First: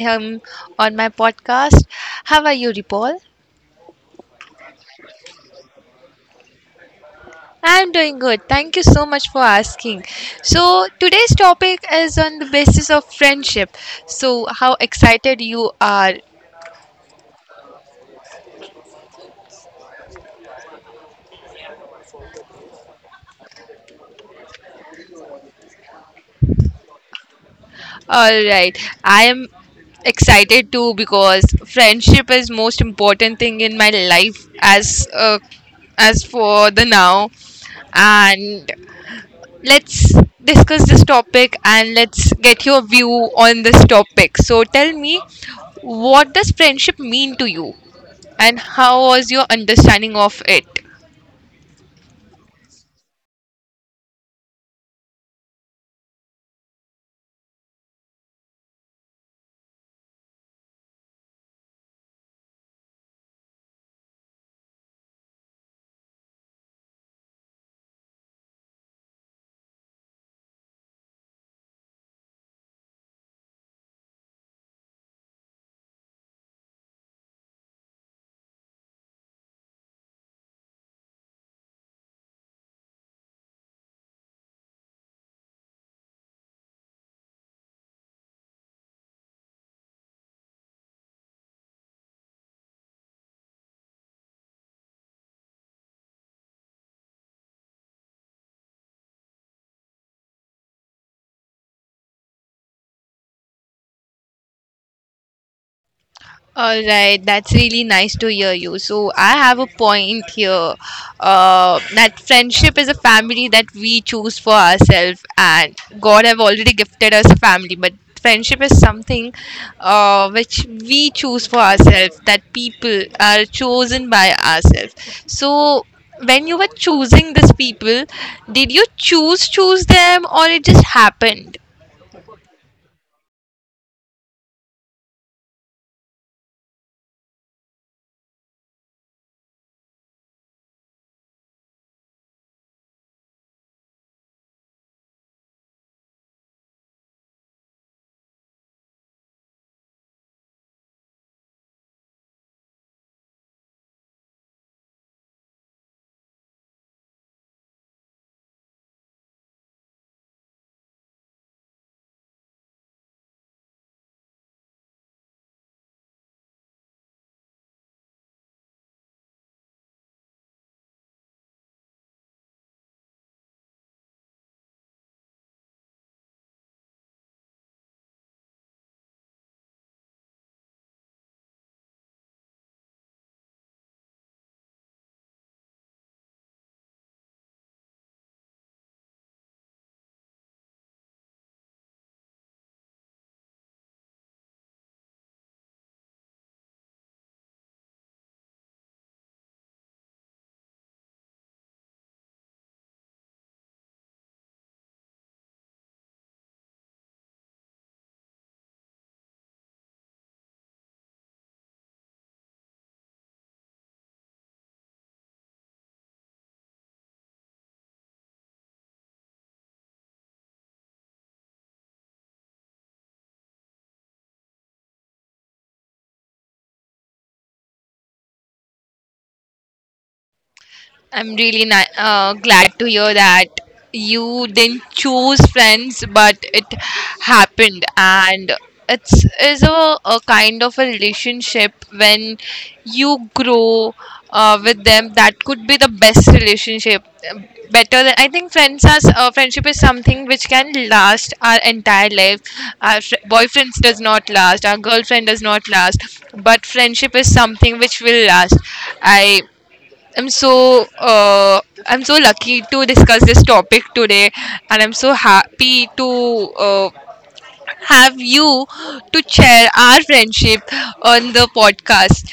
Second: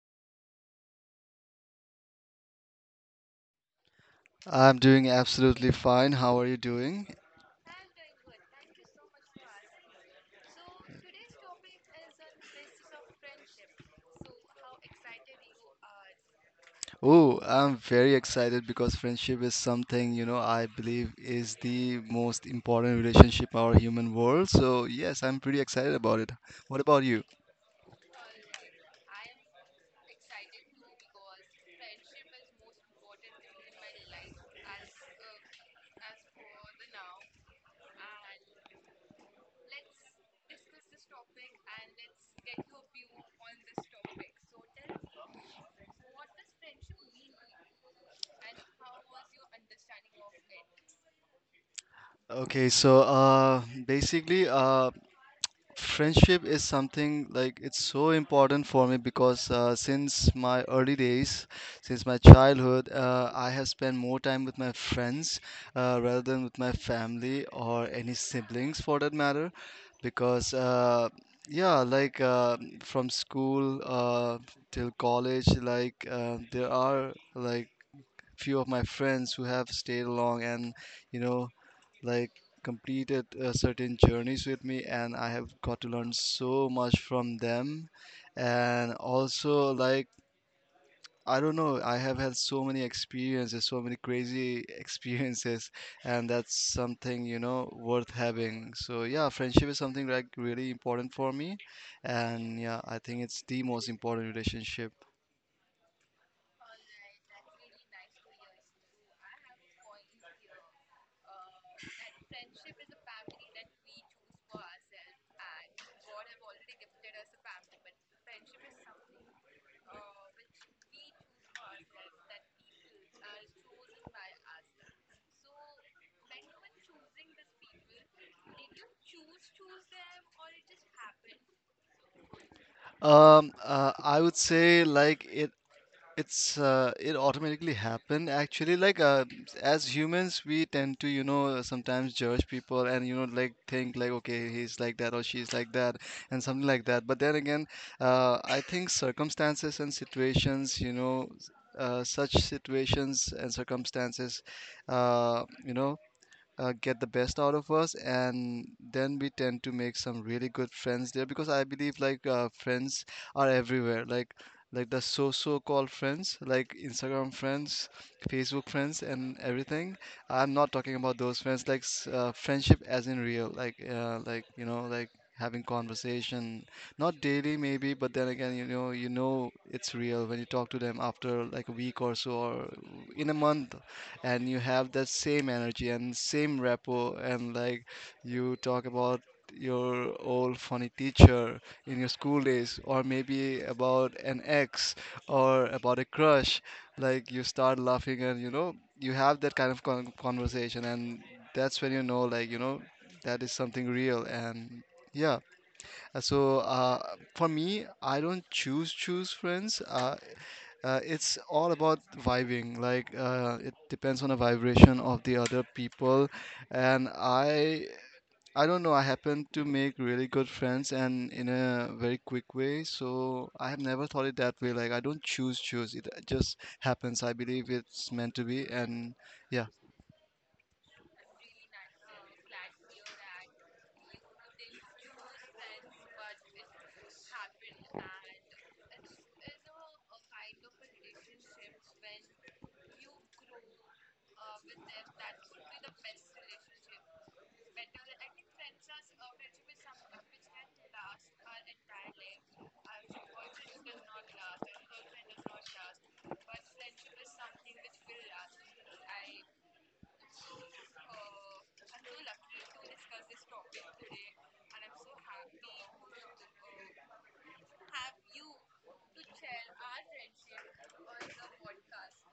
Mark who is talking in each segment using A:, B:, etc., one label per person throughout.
A: him on my podcast. How are you, Ripple?
B: I'm doing absolutely fine. How are you doing?
A: I'm doing good. Thank you so much for asking. So, today's topic is on the basis of friendship. So, how excited you are?
B: Oh, I'm very excited because friendship is something, you know, I believe is the most important relationship our human world. So, yes, I'm pretty excited about it. What about you?
A: All right, I am excited too because friendship is most important thing in my life as for the now and let's discuss this topic and let's get your view on this topic. So tell me, what does friendship mean to you and how was your understanding of it?
B: Okay, basically friendship is something like it's so important for me because since my early days, since my childhood, I have spent more time with my friends rather than with my family or any siblings for that matter because yeah like uh, from school till college, there are like few of my friends who have stayed along and you know like completed certain journeys with me, and I have got to learn so much from them, and also like I don't know, I have had so many experiences, so many crazy experiences, and that's something, you know, worth having. So yeah, friendship is something like really important for me, and yeah, I think it's the most important relationship.
A: All right, that's really nice to hear you. So I have a point here that friendship is a family that we choose for ourselves, and God have already gifted us a family, but friendship is something which we choose for ourselves. That people are chosen by ourselves. So when you were choosing these people, did you choose them or it just happened?
B: I would say like it automatically happen. Actually, as humans, we tend to, you know, sometimes judge people and, you know, like think like okay, he's like that or she's like that and something like that. But then again, I think circumstances and situations, you know, such situations and circumstances, you know, get the best out of us, and then we tend to make some really good friends there because I believe friends are everywhere, like the so called friends, like Instagram friends, Facebook friends and everything. I'm not talking about those friends like friendship as in real, like you know like having conversation not daily maybe, but then again, you know, you know it's real when you talk to them after like a week or so or in a month, and you have that same energy and same rapport, and like you talk about your old funny teacher in your school days or maybe about an ex or about a crush, like you start laughing and you know you have that kind of conversation, and that's when you know, like, you know that is something real. And yeah. So uh, for me, I don't choose choose friends. It's all about vibing. Like, it depends on the vibration of the other people, and I don't know. I happen to make really good friends and in a very quick way. So I have never thought it that way. Like I don't choose choose. It just happens. I believe it's meant to be, and yeah.
A: I'm really glad to hear that you didn't choose friends, but it happened, and it's is a kind of a relationship when you grow with them. That could be the best relationship. uh, Better than I think friends as friendship is something which can last our entire life. Our boyfriends does not last. Our girlfriend does not last. But friendship is something which will last. I I'm so I'm so lucky to discuss this topic today, and I'm so happy to uh, have you to share our friendship on the podcast.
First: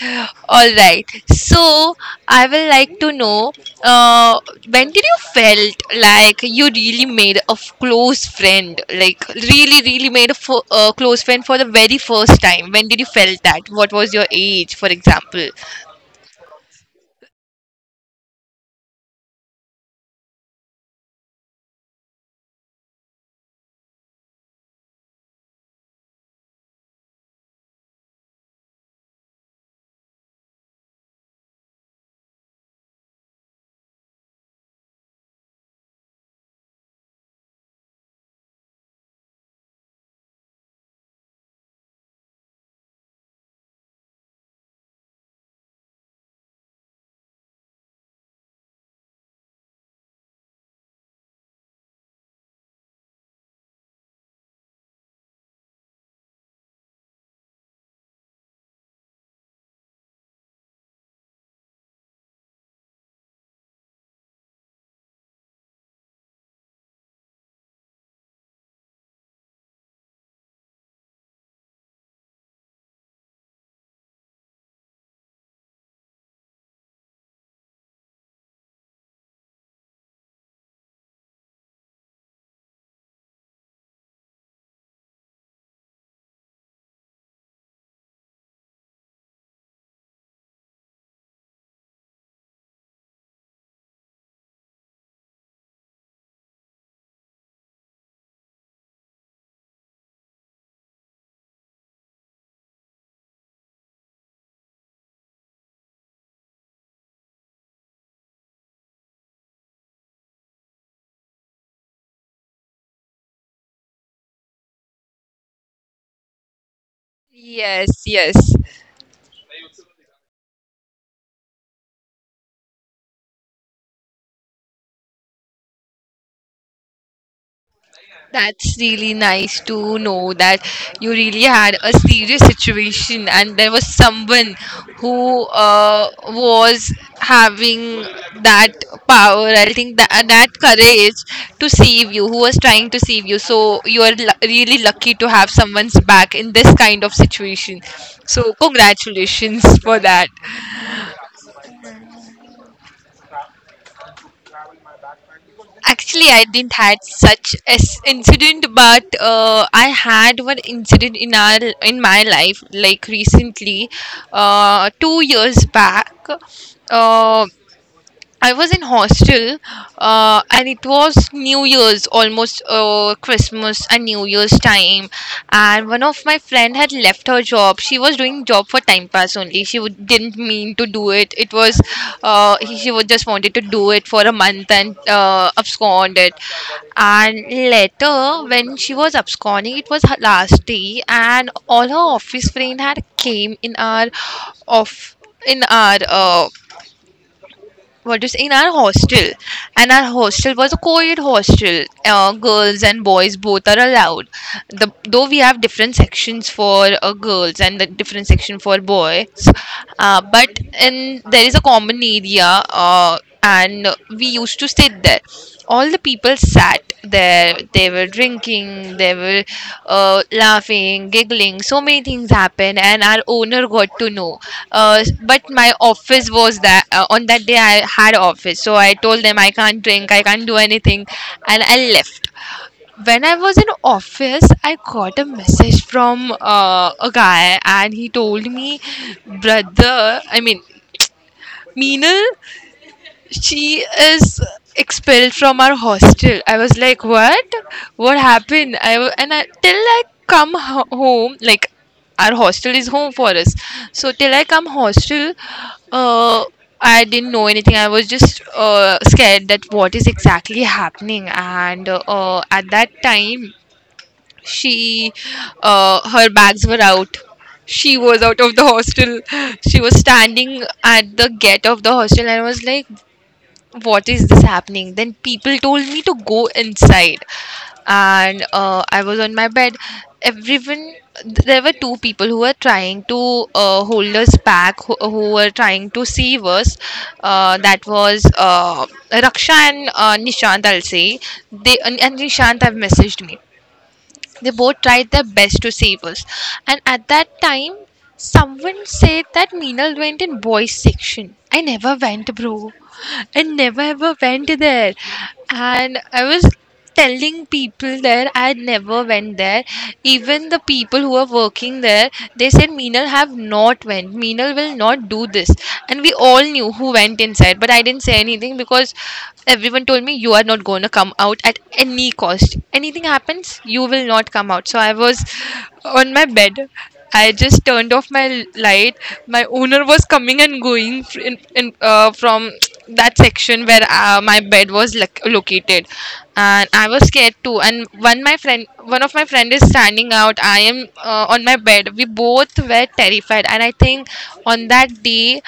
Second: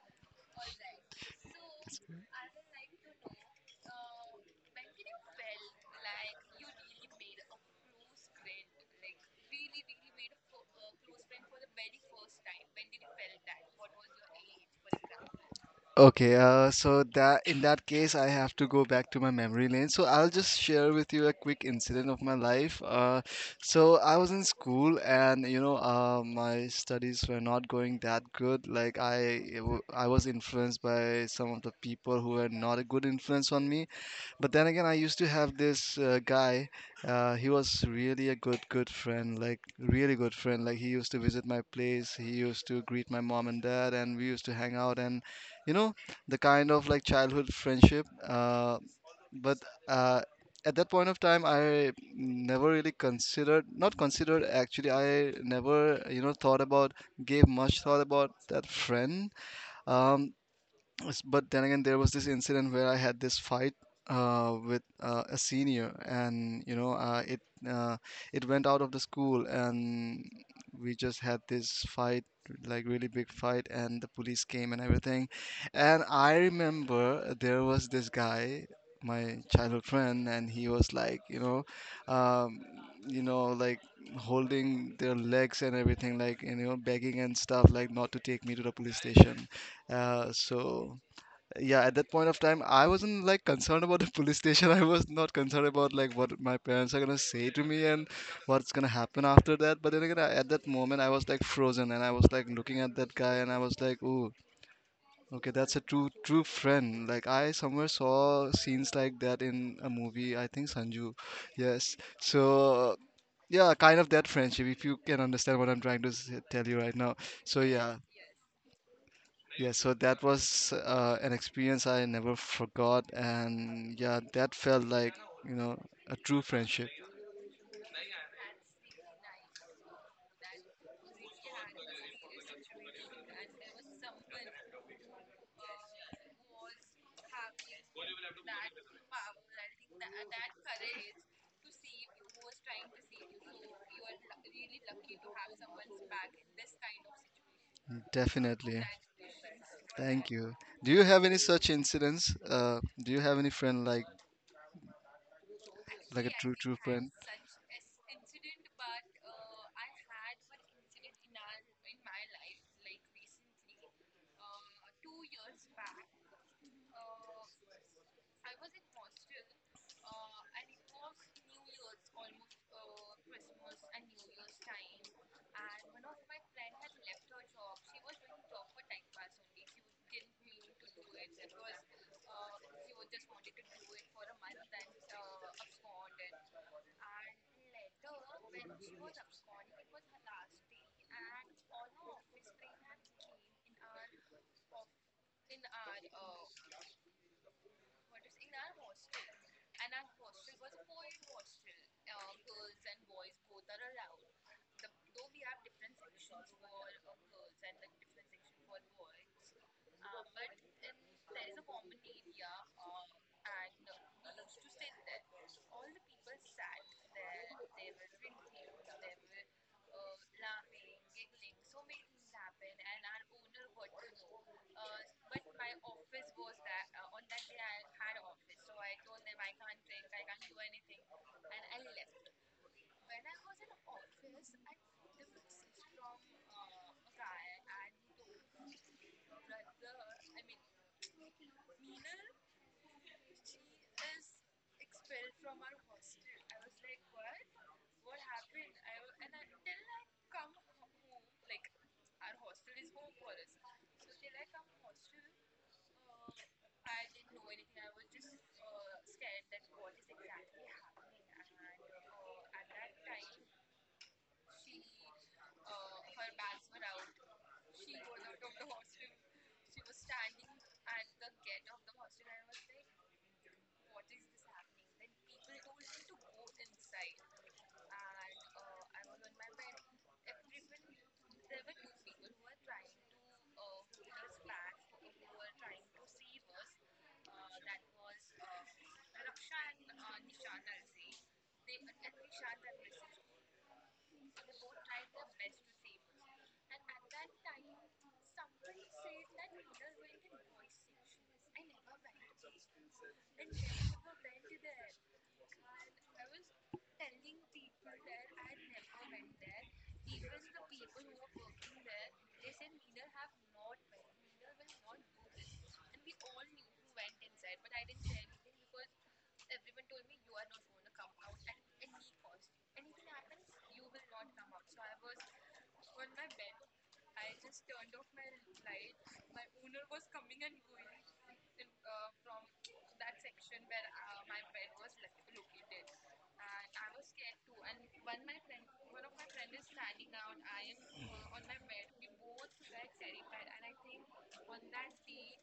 A: All right, so I will like to know uh, when did you felt like you really made a close friend, like really made a close friend for the very first time? When did you felt that? What was your age, for example?
B: Okay, so that, in that case, I have to go back to my memory lane. So I'll just share with you a quick incident of my life. So I was in school, and you know, my studies were not going that good. I was influenced by some of the people who were not a good influence on me. But then again, I used to have this guy. He was really a good, good friend. Like really good friend. Like he used to visit my place. He used to greet my mom and dad, and we used to hang out, and you know, the kind of like childhood friendship but uh, at that point of time, I never really considered, not considered, actually I never, you know, thought about, gave much thought about that friend. um, But then again, there was this incident where I had this fight with a senior, and you know, uh, it went out of the school, and we just had this fight, like really big fight, and the police came and everything. And I remember there was this guy, my childhood friend, and he was like, um, you know, like holding their legs and everything, like you know, begging and stuff, like not to take me to the police station. So yeah, at that point of time, I wasn't like concerned about the police station. I was not concerned about like what my parents are gonna say to me and what's gonna happen after that. But then again, at that moment, I was like frozen, and I was like looking at that guy, and I was like, ooh, okay, that's a true true friend. Like I somewhere saw scenes like that in a movie, I think Sanju. Yes. So yeah, kind of that friendship, if you can understand what I'm trying to tell you right now. So yeah.
A: Yes, yes.
B: Yeah, so that was an experience I never forgot, and yeah, that felt like, you know, a true friendship.
A: That's really nice to know that you really had a serious situation and there was someone who was having that power. I think that courage to save you, who was trying to save you. So you are lu really lucky to have someone's back in this kind of situation. So
B: Definitely.
A: congratulations for that.
B: Thank you. Do you have any such incidents? Do you have any friend like
A: Actually,
B: like
A: I
B: a true
A: didn't
B: true
A: had
B: friend?
A: such as incident, but I had one incident in our in my life, like recently, 2 years back. Uh, I was in hostel, and it was New Year's, almost Christmas and New Year's time. And one of my friend had left her job. She was doing job for time pass only. She would, didn't mean to do it. It was she would just wanted to do it for a month and abscond it. And later, when she was absconding, it was her last day, and all her office friend had came in our off in our what do you say in our hostel and our hostel was a co-ed hostel, girls and boys both are allowed, though we have different sections for girls and the different section for boys, but in there is a common area, and we used to sit there. All the people sat there. They were drinking, they were laughing, giggling, so many things happened and our owner got to know. But my office was that, on that day I had office, so I told them I can't drink, I can't do anything, and I left. When I was in office I got a message from a guy and he told me, brother, I mean Meenal, she is expelled from our hostel. I was like, what? What happened? And I, till I come home, like, our hostel is home for us, so till I come hostel, uh I didn't know anything. I was just scared that what is exactly happening. And at that time she, her bags were out, she was out of the hostel, she was standing at the gate of the hostel and I was like, what is this happening? Then people told me to go inside, and I was on my bed. Everyone, there were two people who were trying to hold us back, who were trying to save us. That was Raksha and Nishant, I'll say. They and Nishant have messaged me. They both tried their best to save us. And at that time, someone said that Meenal went in boys section. I never went, bro. I never ever went there. And I was telling people there I never went there. Even the people who are working there, they said Meenal have not went. Meenal Kendall will not do this. And we all knew who went inside, but I didn't say anything because everyone told me you are not going to come out at any cost. Anything happens, you will not come out. So I was on my bed. I just turned off my light. My owner was coming and going from that section where my bed was located, and I was scared too. And one of my friend is standing out, I am, on my bed, we both were terrified. And I think on that day,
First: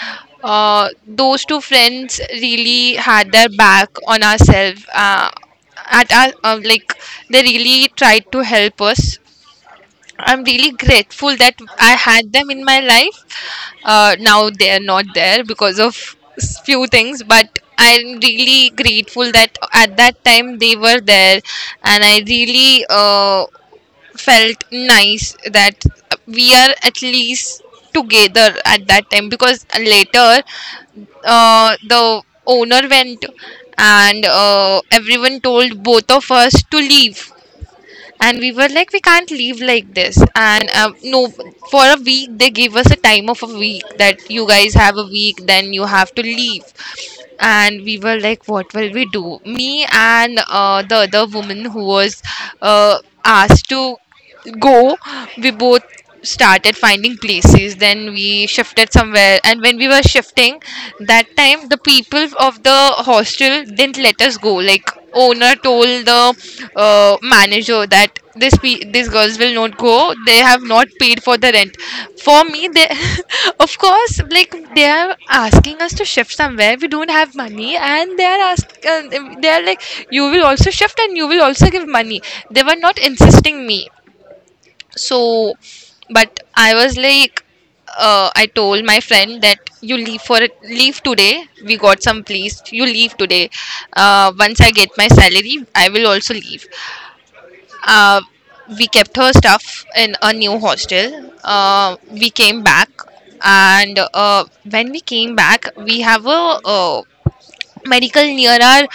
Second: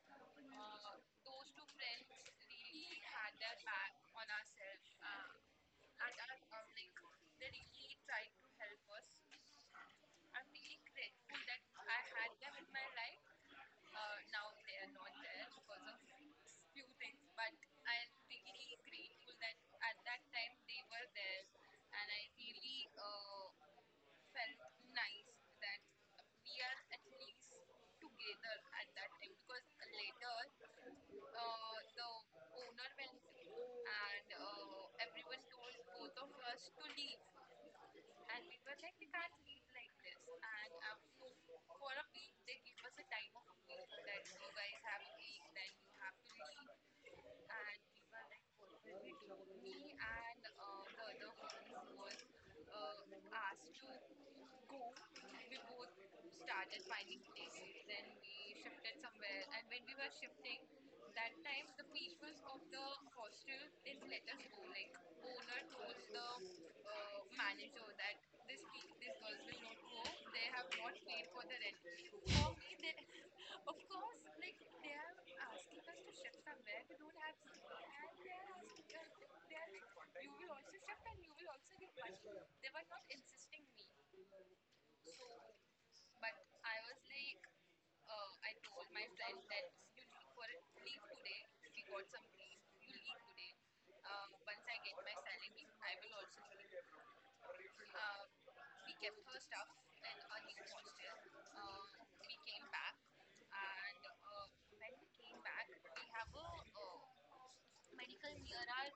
A: those two friends really had their back on ourselves. At our, like, they really tried to help us. I'm really grateful that I had them in my life. Now they're not there because of few things, but I'm really grateful that at that time they were there, and I really felt nice that we are at least together at that time. Because later the owner went and everyone told both of us to leave, and we were like, we can't leave like this. And no, for a week, they gave us a time of a week, that you guys have a week, then you have to leave. And we were like, what will we do? Me and the other woman who was uh, asked to go, we both started finding places. Then we shifted somewhere. And when we were shifting, that time the people of the hostel didn't let us go. Like owner told the manager that these girls will not go, they have not paid for the rent for me. They of course, like, they are asking us to shift somewhere, we don't have money, and they are like, you will also shift and you will also give money. They were not insisting me, so. But I was like, I told my friend that you leave for leave today, we got some place, you leave today. Once I get my salary I will also leave. uh, we kept her stuff in a new hostel. We came back. And when we came back, we have a, medical near our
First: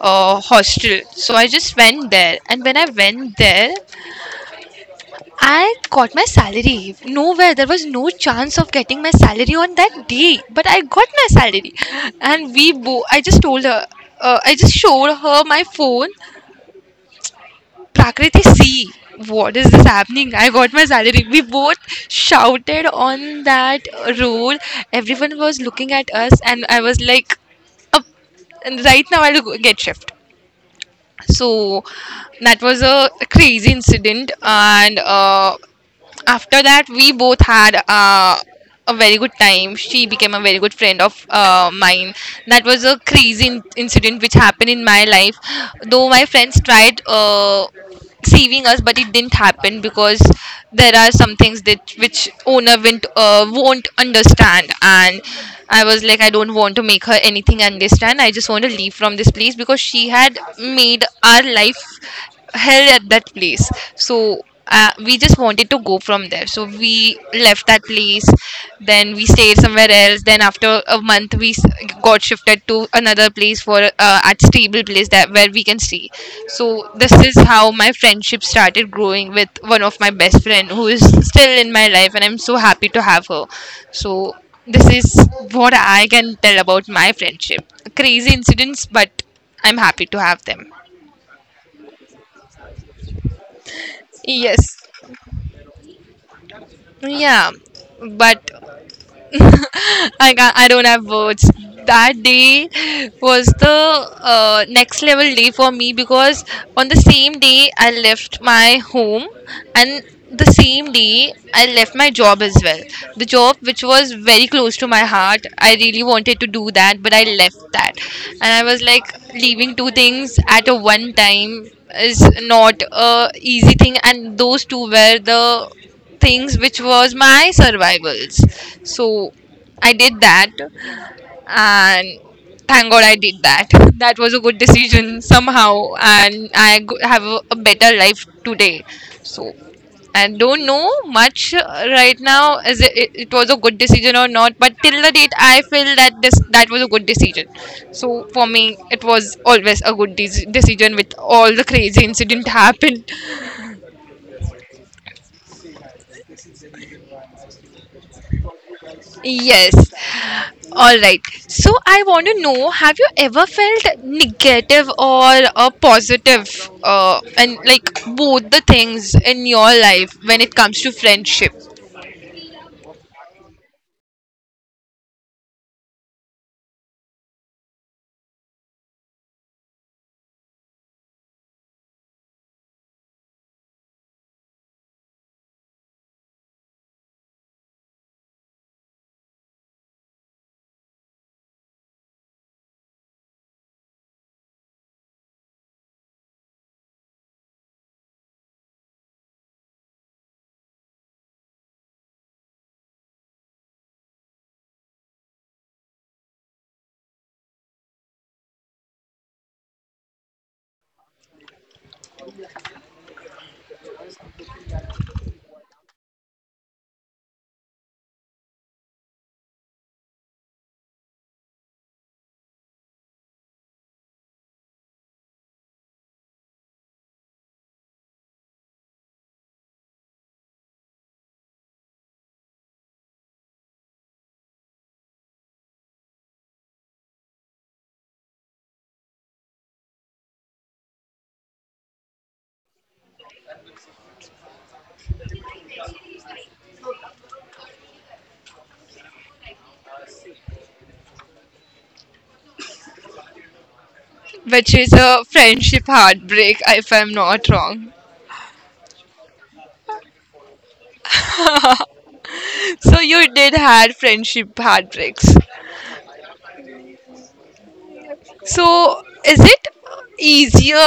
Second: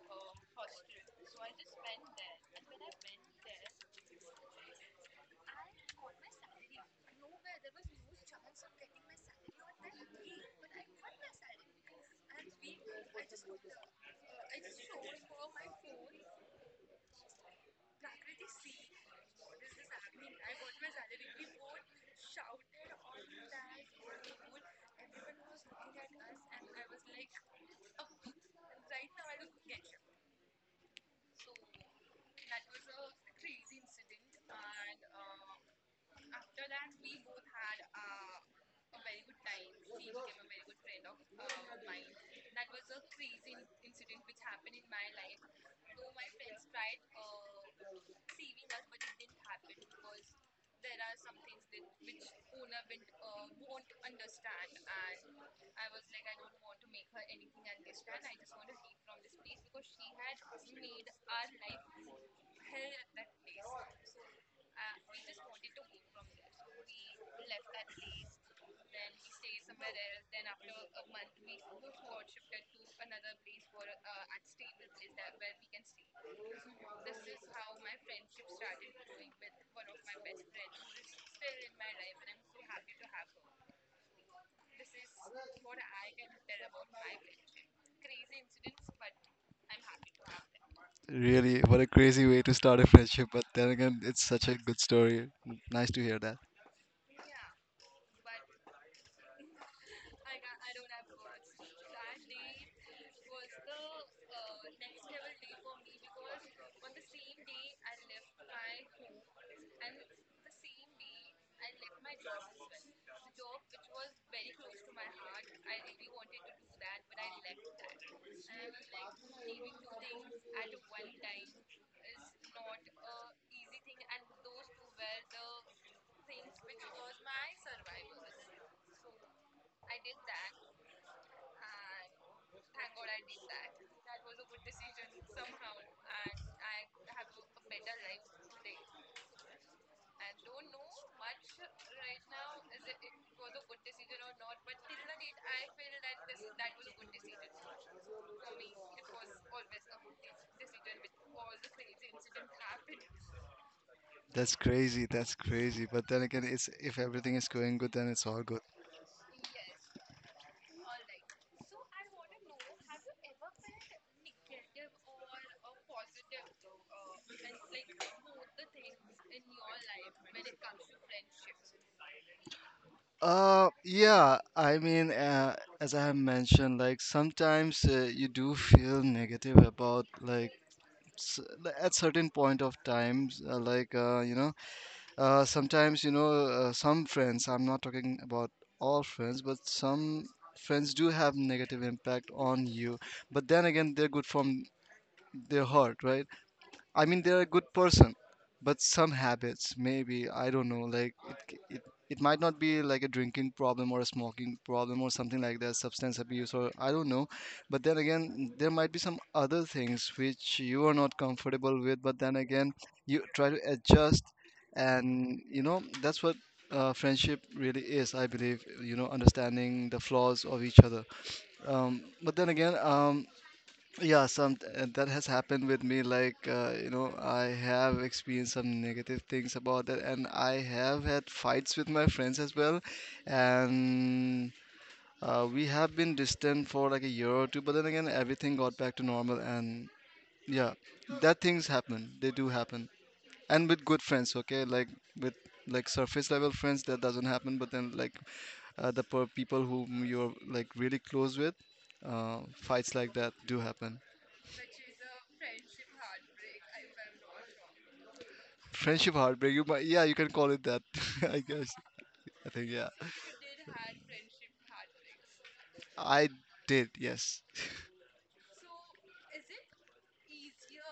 A: hostel, so I just went there. And when I went there, I got my salary. Nowhere. There was no chance of getting my salary on that day. But I got my salary. And we both, I just told her, I just showed her my phone. Prakriti, see, what is this happening? I got my salary. We both shouted on that road. Everyone was looking at us, and I was like, up. And right now I'll get shift. So that was a crazy incident. And after that we both had a very good time. She became a very good friend of mine. That was a crazy incident which happened in my life. Though my friends tried saving us, but it didn't happen because there are some things that which owner won't understand. And I was like, I don't want to make her anything understand, I just want to leave from this place because she had made our life hell at that place. So we just wanted to go from there, so we left that place. Then we stayed somewhere else. Then after a month we got shifted to another place, for at stable place that where we can stay. So this is how my friendship started growing with one of my best friend who is still in my life, and I'm so happy to have her. So this is what I can tell about my friendship. Crazy incidents, but I'm happy to have them.
B: Really, what a crazy way to start a friendship, but then again, it's such a
A: Yes.
B: good story. Nice to hear that.
A: Yeah, but I can, I don't have words. That day was the next level day for me because on the same day I left my home, and the same day I left my job as well. The job which was very close to my heart. I really wanted to do that, but I left that. And I was like leaving two things at a one time is not a easy thing and those two were the things which was my survivals so I did that, and thank god I did that. That was a good decision somehow and I have a better life today. So I don't know much right now as it was a good decision or not, but till the date I feel that this that was a good decision. So for me it was always a good decision with all the crazy incident happened.
B: That's crazy. That's crazy. But then again, it's if everything is going good, then it's all good.
A: Yes. All right. So I want to know, have you ever felt negative or positive and like both the things in your life when it comes to friendship,
B: Yeah, I mean, as I have mentioned, like sometimes you do feel negative about like, at certain point of times, you know, sometimes you know some friends. I'm not talking about all friends, but some friends do have negative impact on you. But then again, they're good from their heart, right? I mean, they're a good person, but some habits, maybe, I don't know, like, it might not be like a drinking problem or a smoking problem or something like that, substance abuse or I don't know. But then again, there might be some other things which you are not comfortable with, but then again, you try to adjust, and you know, that's what friendship really is, I believe, you know, understanding the flaws of each other. But then again, yeah, some that has happened with me. Like, you know, I have experienced some negative things about that, and I have had fights with my friends as well. And we have been distant for like a year or two, but then again, everything got back to normal. And yeah, that things happen. They do happen. And with good friends, okay? Like with like surface level friends, that doesn't happen. But then like the per people whom you're like really close with, fights like that do happen.
A: which is a friendship heartbreak if I'm not wrong.
B: Friendship heartbreak. You might, yeah, you can call it that. I guess. I think yeah.
A: So you did had friendship heartbreaks.
B: I did. Yes.
A: So is it easier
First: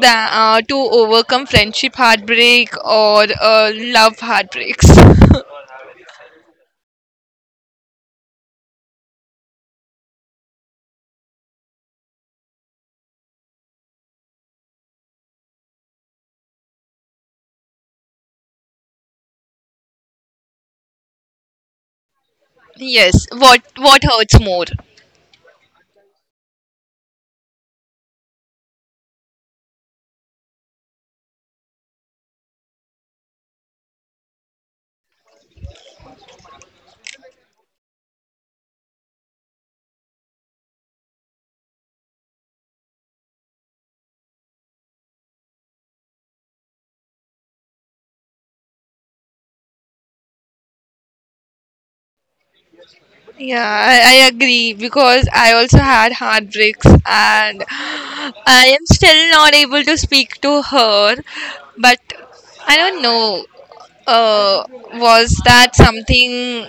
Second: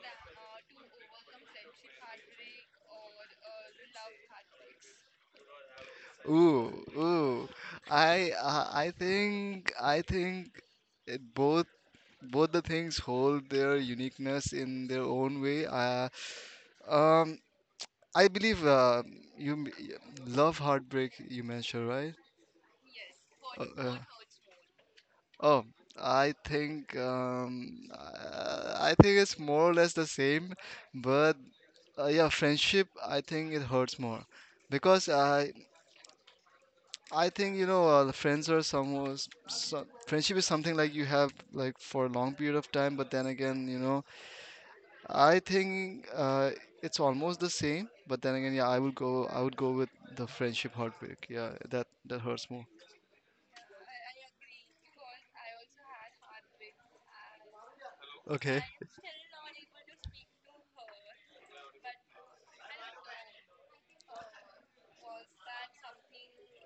A: than, to overcome friendship heartbreak or love heartbreaks?
B: Ooh, ooh. I think, I think it both, both the things hold their uniqueness in their own way. Um, I believe you m- y- love heartbreak. You mentioned right.
A: Yes,
B: Uh, uh,
A: what hurts more?
B: Oh, I think it's more or less the same, but yeah, friendship, I think it hurts more because I think, you know, the friends are some, so friendship is something like you have like for a long period of time, but then again, you know, I think it's almost the same, but then again, yeah, I would go, I would go with the friendship heartbreak. Yeah, that that hurts more.
A: Yeah, I agree because I also had heartbreaks and
B: Okay.
A: I am still not able to speak to her. But I don't know, was that something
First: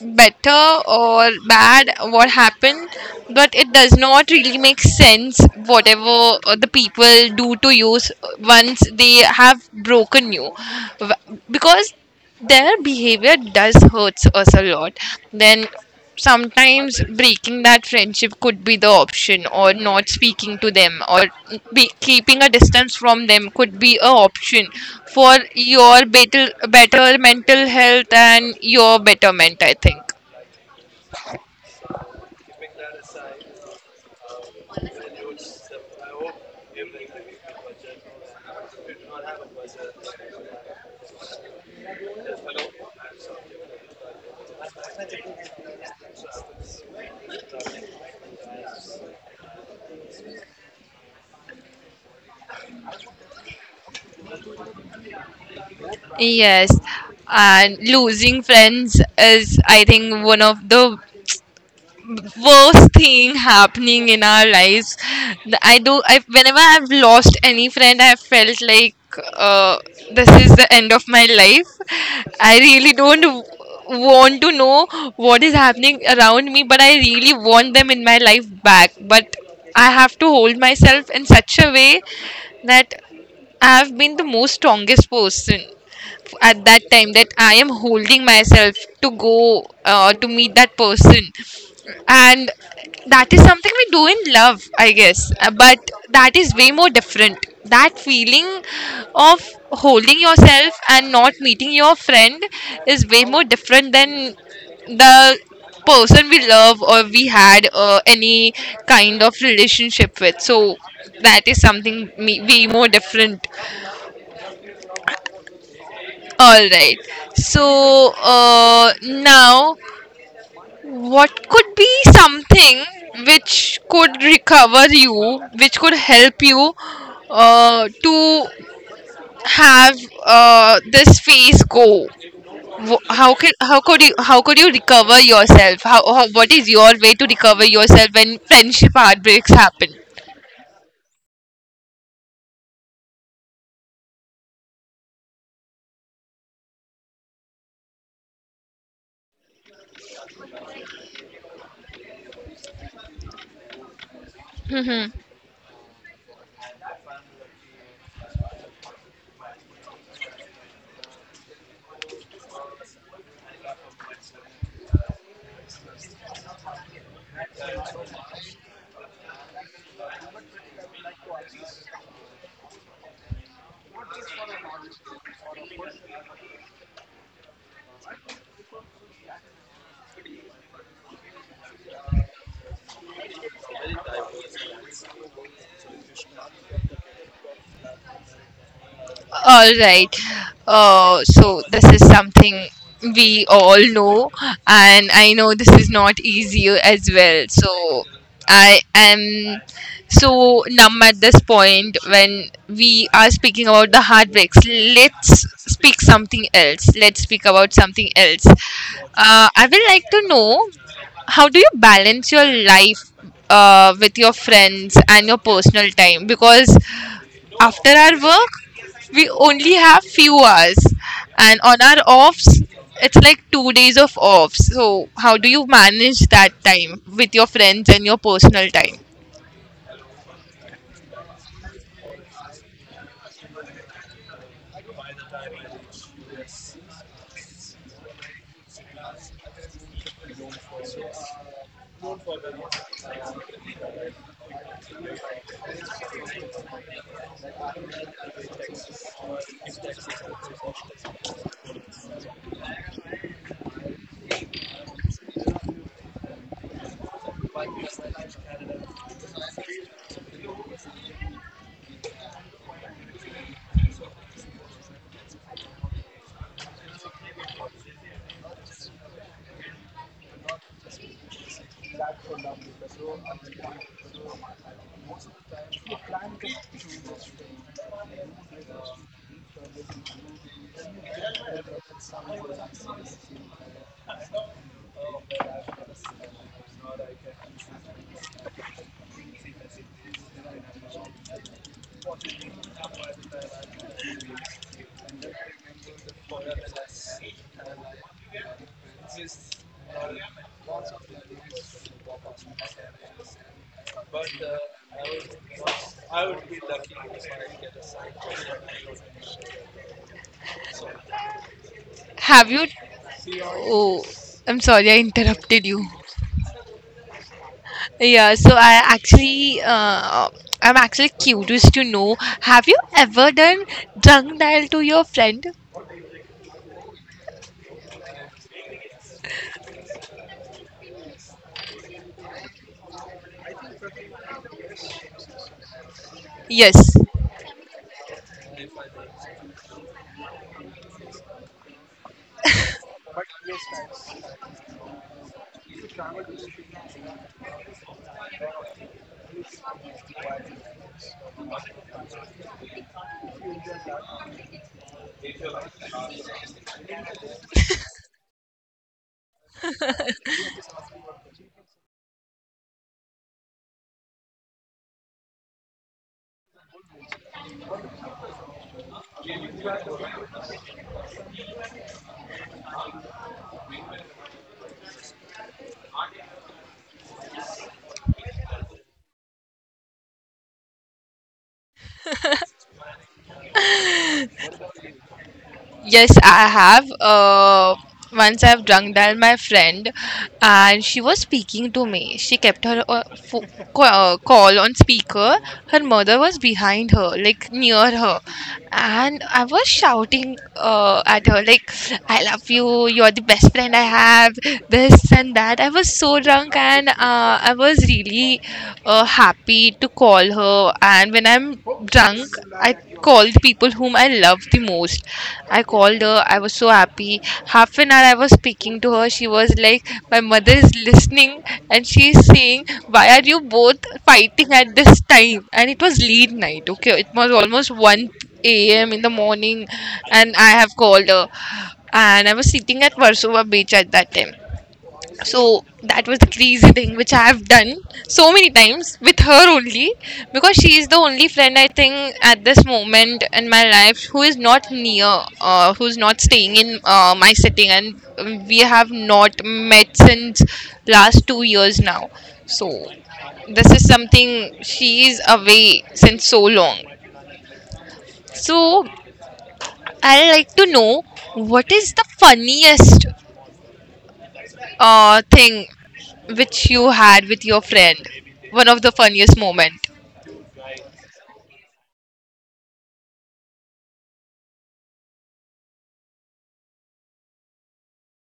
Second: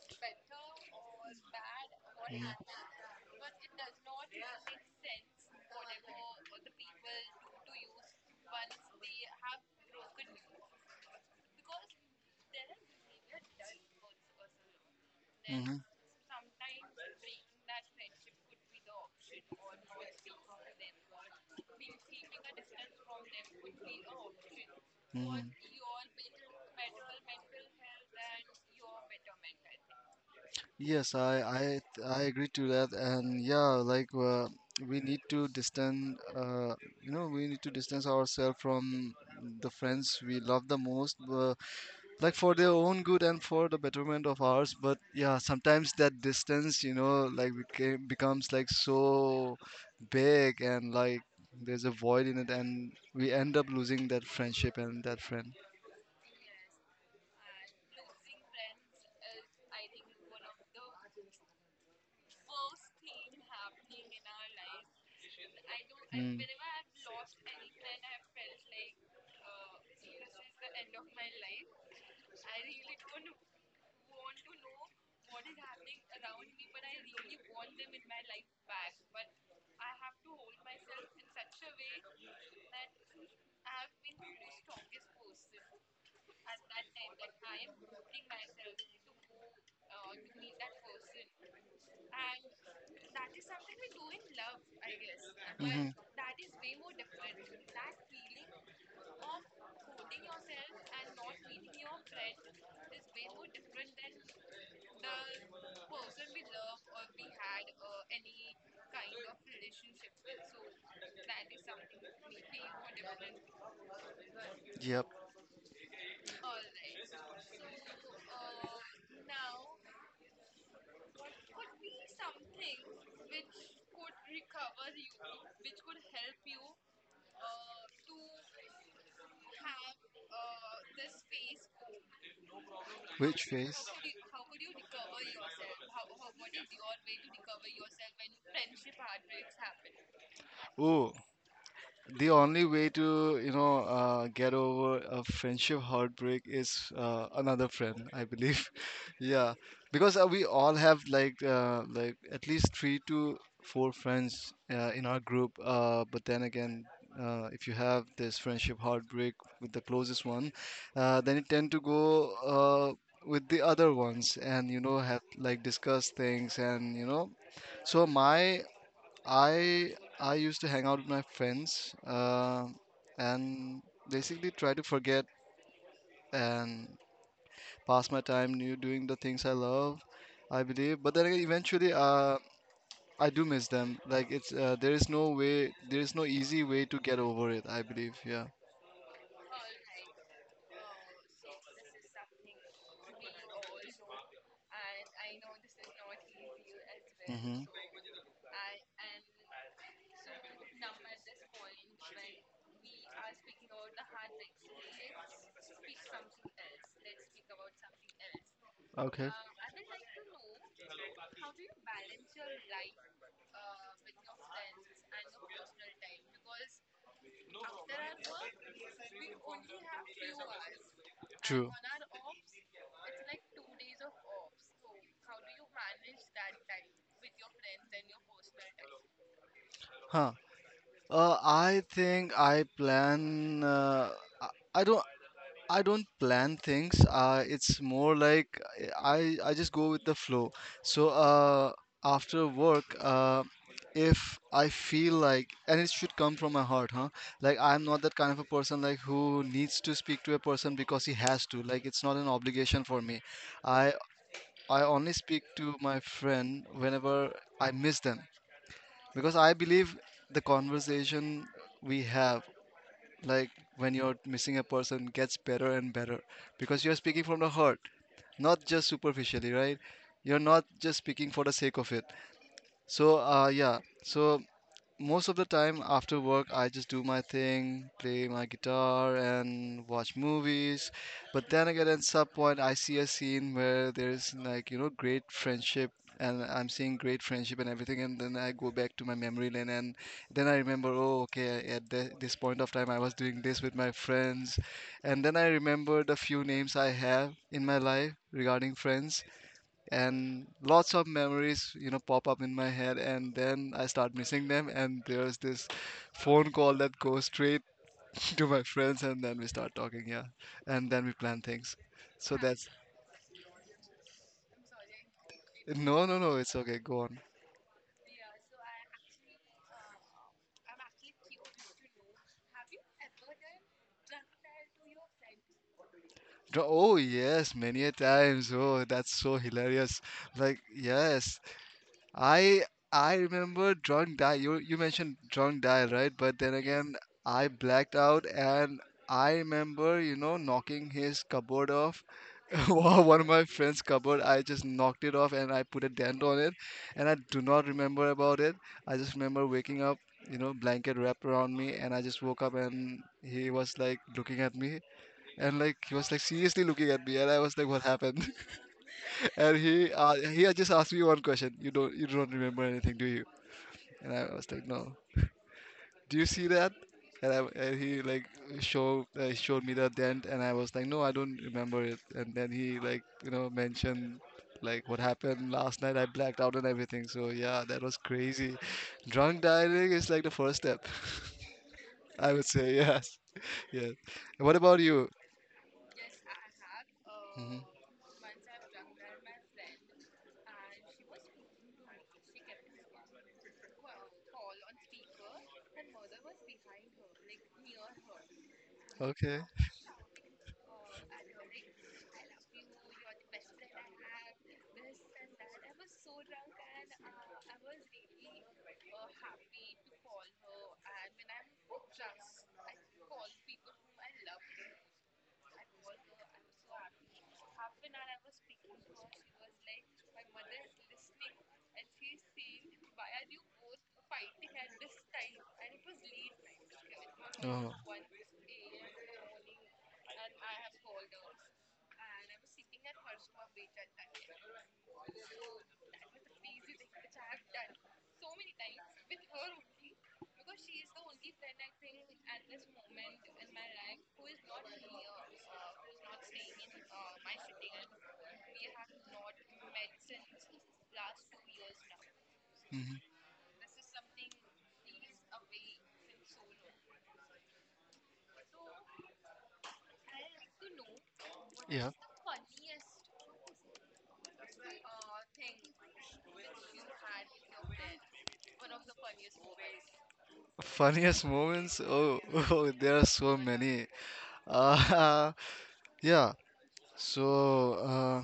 A: better or bad what happened, but it does not really make sense whatever the people do to you once they have broken you. Because their behavior does hurts us a lot, then
B: Mm.
A: sometimes breaking that friendship could be the option, or not speaking to them, or be keeping a distance from them could be a option
B: Mhm.
A: for
B: Mhm.
A: your better better mental health and your betterment, I think.
B: Yes, I I agree to that, and yeah, we need to distance, you know, we need to distance ourselves from the friends we love the most, like for their own good and for the betterment of ours. But yeah, sometimes that distance, you know, like became, becomes like so big, and like there's a void in it, and we end up losing that friendship and that friend.
A: Yes, and losing friends is, I think, one of the worst thing happening in our lives. I do. I,
B: Mm.
A: whenever I've lost any friend, I have felt like uh, this is the end of my life. I really don't want to know what is happening around me, but I really want them in my life back. But I have to hold myself in such a way that I have been the most strongest person at that time, that I am holding myself to go to meet that person. And that is something we do in love, I guess. But that is way more different. That feeling of holding yourself and not meeting your friend is way more different than the person we love or we had any kind of relationship with. So that is something way more different.
B: Yep. So
A: All right. So now, what could be something which could recover you, which could help you to have this phase go? How can,
B: phase?
A: how could you recover yourself? How, what is your way to recover yourself when friendship heartbreaks happen?
B: Oh. The only way to, you know, get over a friendship heartbreak is another friend, I believe. Yeah, because we all have like at least 3 to 4 friends in our group, but then again, if you have this friendship heartbreak with the closest one, then you tend to go uh, with the other ones and you know, have like discuss things and you know. So my, I I used to hang out with my friends, and basically try to forget and pass my time new doing the things I love, I believe. But then again, eventually, I do miss them. Like it's there is no way, there is no easy way to get over it. I believe, yeah.
A: All right. So this is something we all know, and I know this is not easy as well.
B: Mm-hmm.
A: So I am so numb at this point when we are speaking about the heartbreaks. Let's speak something else. Let's speak about something else.
B: Okay.
A: I would like to know, how do you balance your life with your friends and your personal time? Because after our work we only have few hours, and
B: True.
A: on our offs it's like 2 days of offs, so how do you manage that time with your friends and your personal time?
B: Huh. I think I plan. Uh, I don't. I don't plan things. It's more like I just go with the flow. So after work, if I feel like, and it should come from my heart, huh? Like I'm not that kind of a person like who needs to speak to a person because he has to. Like it's not an obligation for me. I I only speak to my friend whenever I miss them because I believe the conversation we have, like when you're missing a person, gets better and better because you're speaking from the heart, not just superficially, right? You're not just speaking for the sake of it. So yeah. So most of the time after work, I just do my thing, play my guitar and watch movies. But then again, at some point I see a scene where there's, like, you know, great friendship. And I'm seeing great friendship and everything, and then I go back to my memory lane, and then I remember, oh, okay, at this point of time I was doing this with my friends. And then I remember the few names I have in my life regarding friends, and lots of memories, you know, pop up in my head, and then I start missing them, and there's this phone call that goes straight to my friends, and then we start talking. Yeah. And then we plan things. So
A: Have
B: that's...
A: you, oh, I'm sorry, I interrupted you.
B: No, no, no, it's okay, go on.
A: Yeah, so I actually I'm actually curious to know, have you ever done drunk dial to your friend?
B: Oh yes, many a times. Oh, that's so hilarious. Like, yes. I i remember drunk die, you mentioned drunk die, right? But then again,
A: Yes.
B: I blacked out. And I remember, you know, knocking his cupboard off. Wow, one of my friend's cupboard, I just knocked it off and I put a dent on it, and I do not remember about it. I just remember waking up, you know, blanket wrapped around me, and I just woke up and he was like looking at me, and like he was like seriously looking at me, and I was like, what happened? And he had just asked me one question. You don't remember anything, do you? And I was like, no. Do you see that? And he like showed me the dent, and I was like, no, I don't remember it. And then he like, you know, mentioned like what happened last night. I blacked out and everything. So yeah, that was crazy. Drunk dialing is like the first step, I would say. Yes, yes. And what about you?
A: Yes, I have.
B: Hmm.
A: Once I've drunk down my friend, and she was speaking to me. She kept her call on speaker. Her mother was behind her, like near her, and
B: Okay.
A: I was shouting at her, like, "I love you. You're the best friend I have. This and that." I was so drunk, and I was really happy to call her. And when I'm drunk, I called the people whom I love the most. I called her. I was so happy. Half an hour I was speaking to her. She was like, "My mother is listening," and she is saying, "Why are you both fighting at this time?" And it was late night, okay? It was almost 1 a.m. in the morning and I have called her. And I was sitting at Warsaw Beach at that time. So that was the crazy thing which I have done so many times with her only, because she is the only friend I think at this moment in my life who is not near, who's not staying in my city, and we have not met since last 2 years now. So
B: Mhm.
A: this is something, she is away since so long. So I like to know, what
B: Yeah.
A: is the funniest thing which you had with your friend? One of the funniest moment.
B: Funniest moments? Oh, oh, there are so many. Uh, yeah. So, uh,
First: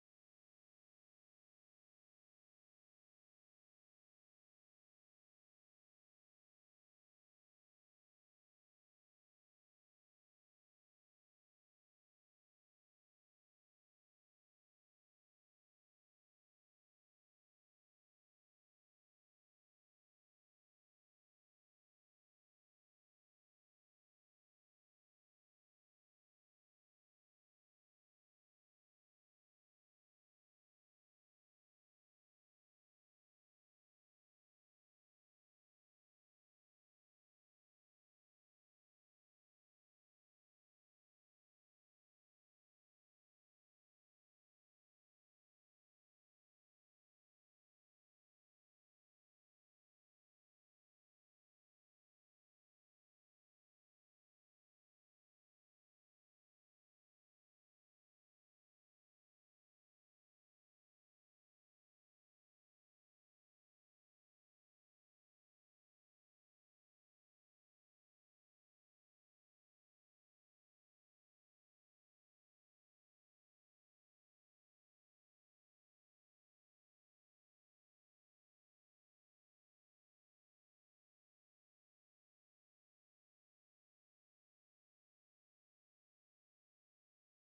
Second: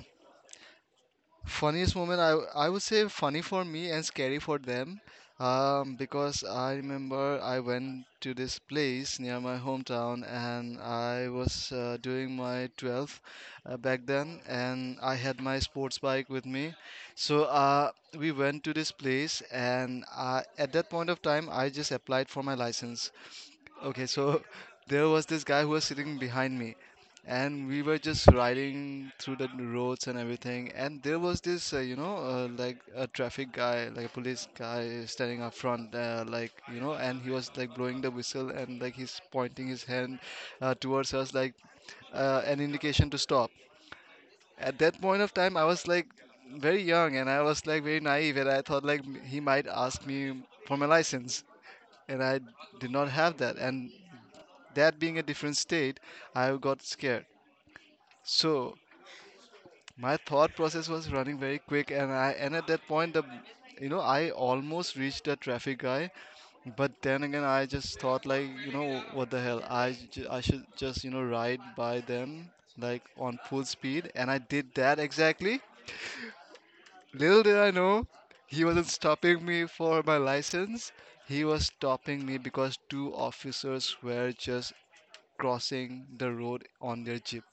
B: Funniest moment, I would say funny for me and scary for them, because I remember I went to this place near my hometown and I was doing my 12th back then, and I had my sports bike with me. So uh, we went to this place, and at that point of time, I just applied for my license. Okay, so there was this guy who was sitting behind me, and we were just riding through the roads and everything. And there was this, like a traffic guy, like a police guy standing up front, like, you know, and he was like blowing the whistle and like he's pointing his hand towards us, like an indication to stop. At that point of time, I was like very young and I was like very naive, and I thought like he might ask me for my license, and I did not have that. And that being a different state, I got scared. So my thought process was running very quick, and I and at that point, the you know I almost reached the traffic guy, but then again I just thought like, you know what the hell, I should just, you know, ride by them like on full speed, and I did that exactly. Little did I know, he wasn't stopping me for my license. He was stopping me because two officers were just crossing the road on their jeep.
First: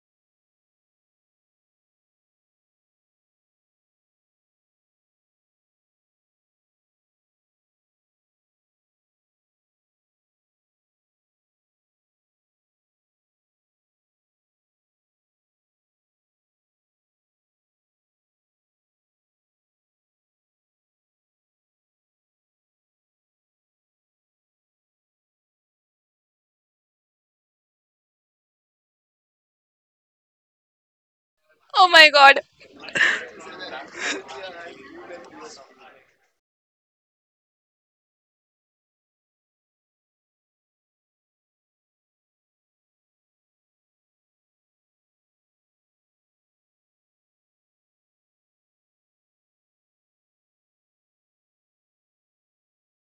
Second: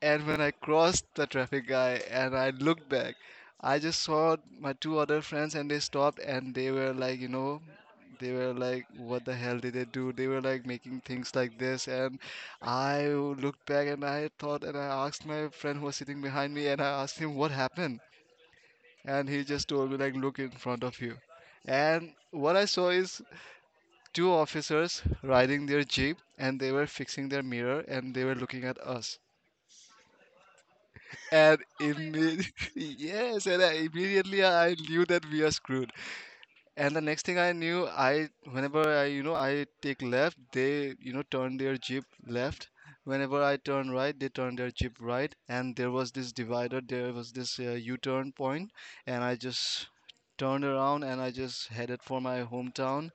B: And when I crossed the traffic guy and I looked back, I just saw my two other friends and they stopped and they were like, you know, they were like, what the hell did they do? They were like making things like this. And I looked back and I thought, and I asked my friend who was sitting behind me and I asked him what happened. And he just told me, like, look in front of you. And what I saw is two officers riding their jeep and they were fixing their mirror and they were looking at us. and
A: Oh my god.
B: imme- yes, and I immediately I knew that we are screwed. And the next thing I knew, I, whenever I, you know, I take left, they, you know, turn their jeep left. Whenever I turn right, they turn their jeep right. And there was this divider, there was this U-turn point, and I just turned around and I just headed for my hometown.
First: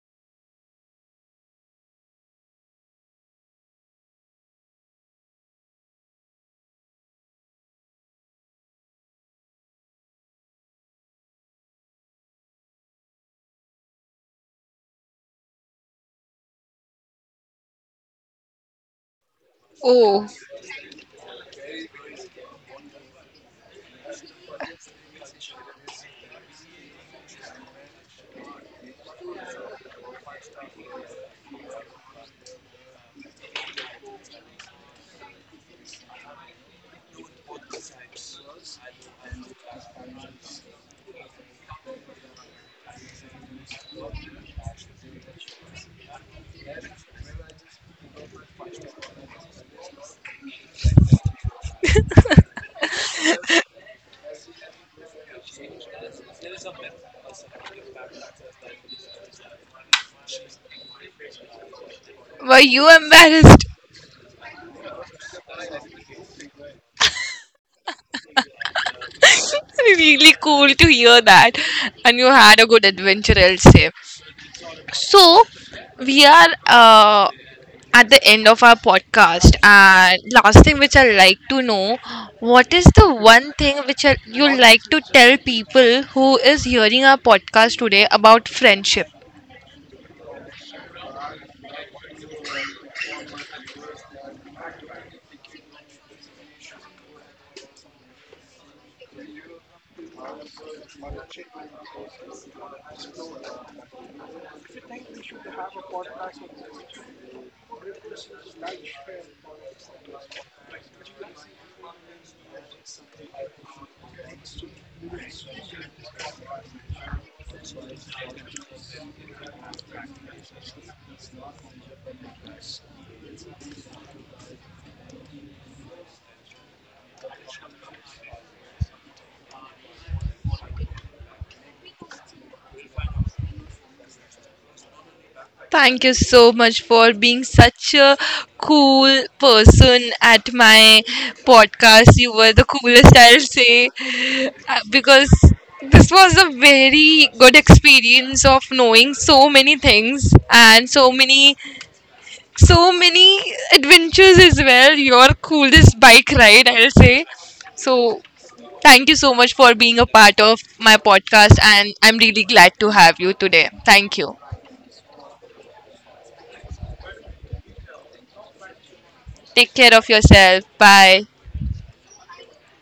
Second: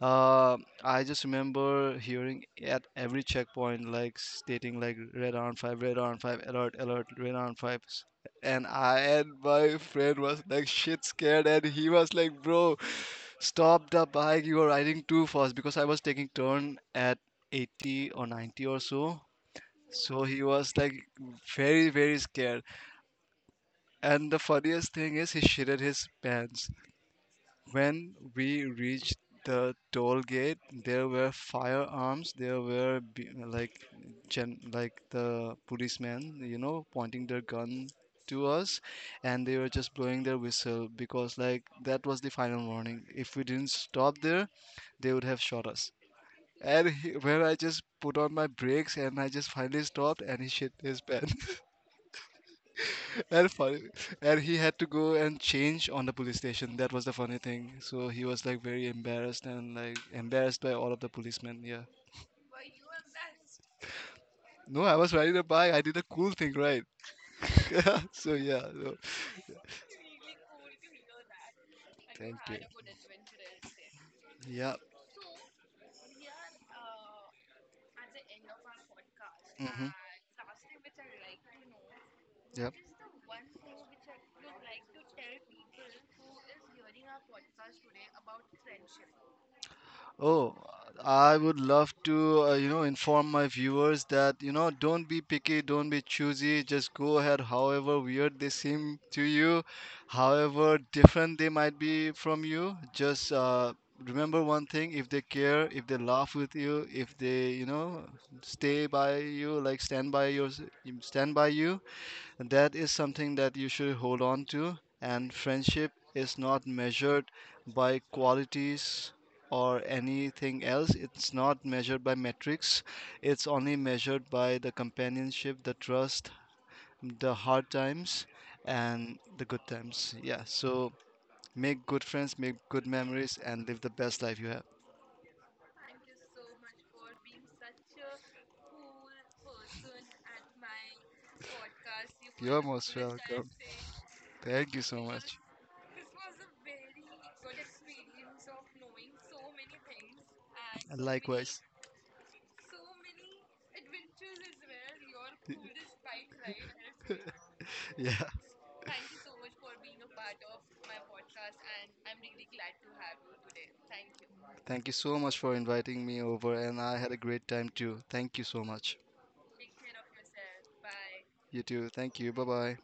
B: uh, I just remember hearing at every checkpoint, like stating like, red on five, alert, alert, red on five. And I, and my friend was like shit scared, and he was like, bro, stop the bike, you are riding too fast, because I was taking turn at 80 or 90 or so. So
A: Oh,
B: he was like very, very scared. And the funniest thing is he shitted his pants. When we reached the toll gate, there were firearms. There were like like the policemen, you know, pointing their gun to us, and they were just blowing their whistle because like that was the final warning. If we didn't stop there, they would have shot us. And he, where I just put on my brakes and I just finally stopped, and he shit his pants. And funny, and he had to go and change on the police station. That was the funny thing. So he was like very embarrassed and like embarrassed by all of the policemen. Yeah.
A: were you embarrassed?
B: No, I was riding a bike. I did a cool thing, right? So yeah. No.
A: Really cool to hear that. And you
B: Thank you.
A: had a good adventure, I'll say.
B: Yeah.
A: So, we are at the end of our podcast.
B: Mm-hmm.
A: And last thing which I'd like to know, what is the one thing which you like to tell people who is hearing our podcast today about friendship?
B: Yep. Oh, I would love to, you know, inform my viewers that, you know, don't be picky, don't be choosy, just go ahead, however weird they seem to you, however different they might be from you. Just Remember one thing, if they care, if they laugh with you, if they, you know, stay by you, like stand by you, that is something that you should hold on to. And friendship is not measured by qualities or anything else. It's not measured by metrics. It's only measured by the companionship, the trust, the hard times, and the good times. Yeah. So make good friends, make good memories, and live the best life you have.
A: Thank you so much for being such a cool person at my podcast. You were
B: You're
A: the
B: most
A: coolest, I'll
B: welcome.
A: say.
B: Thank you so
A: Because
B: much.
A: this was a very good experience of knowing so many things and so many,
B: Likewise.
A: so many adventures as well. Your coolest bike ride, I'll say. So
B: Yeah.
A: thank you so much for being a part of my podcast, and I'm really glad to have you today. Thank you.
B: Thank you so much for inviting me over, and I had a great time too. Thank you so much.
A: Take care of yourself. Bye.
B: You too. Thank you. Bye bye.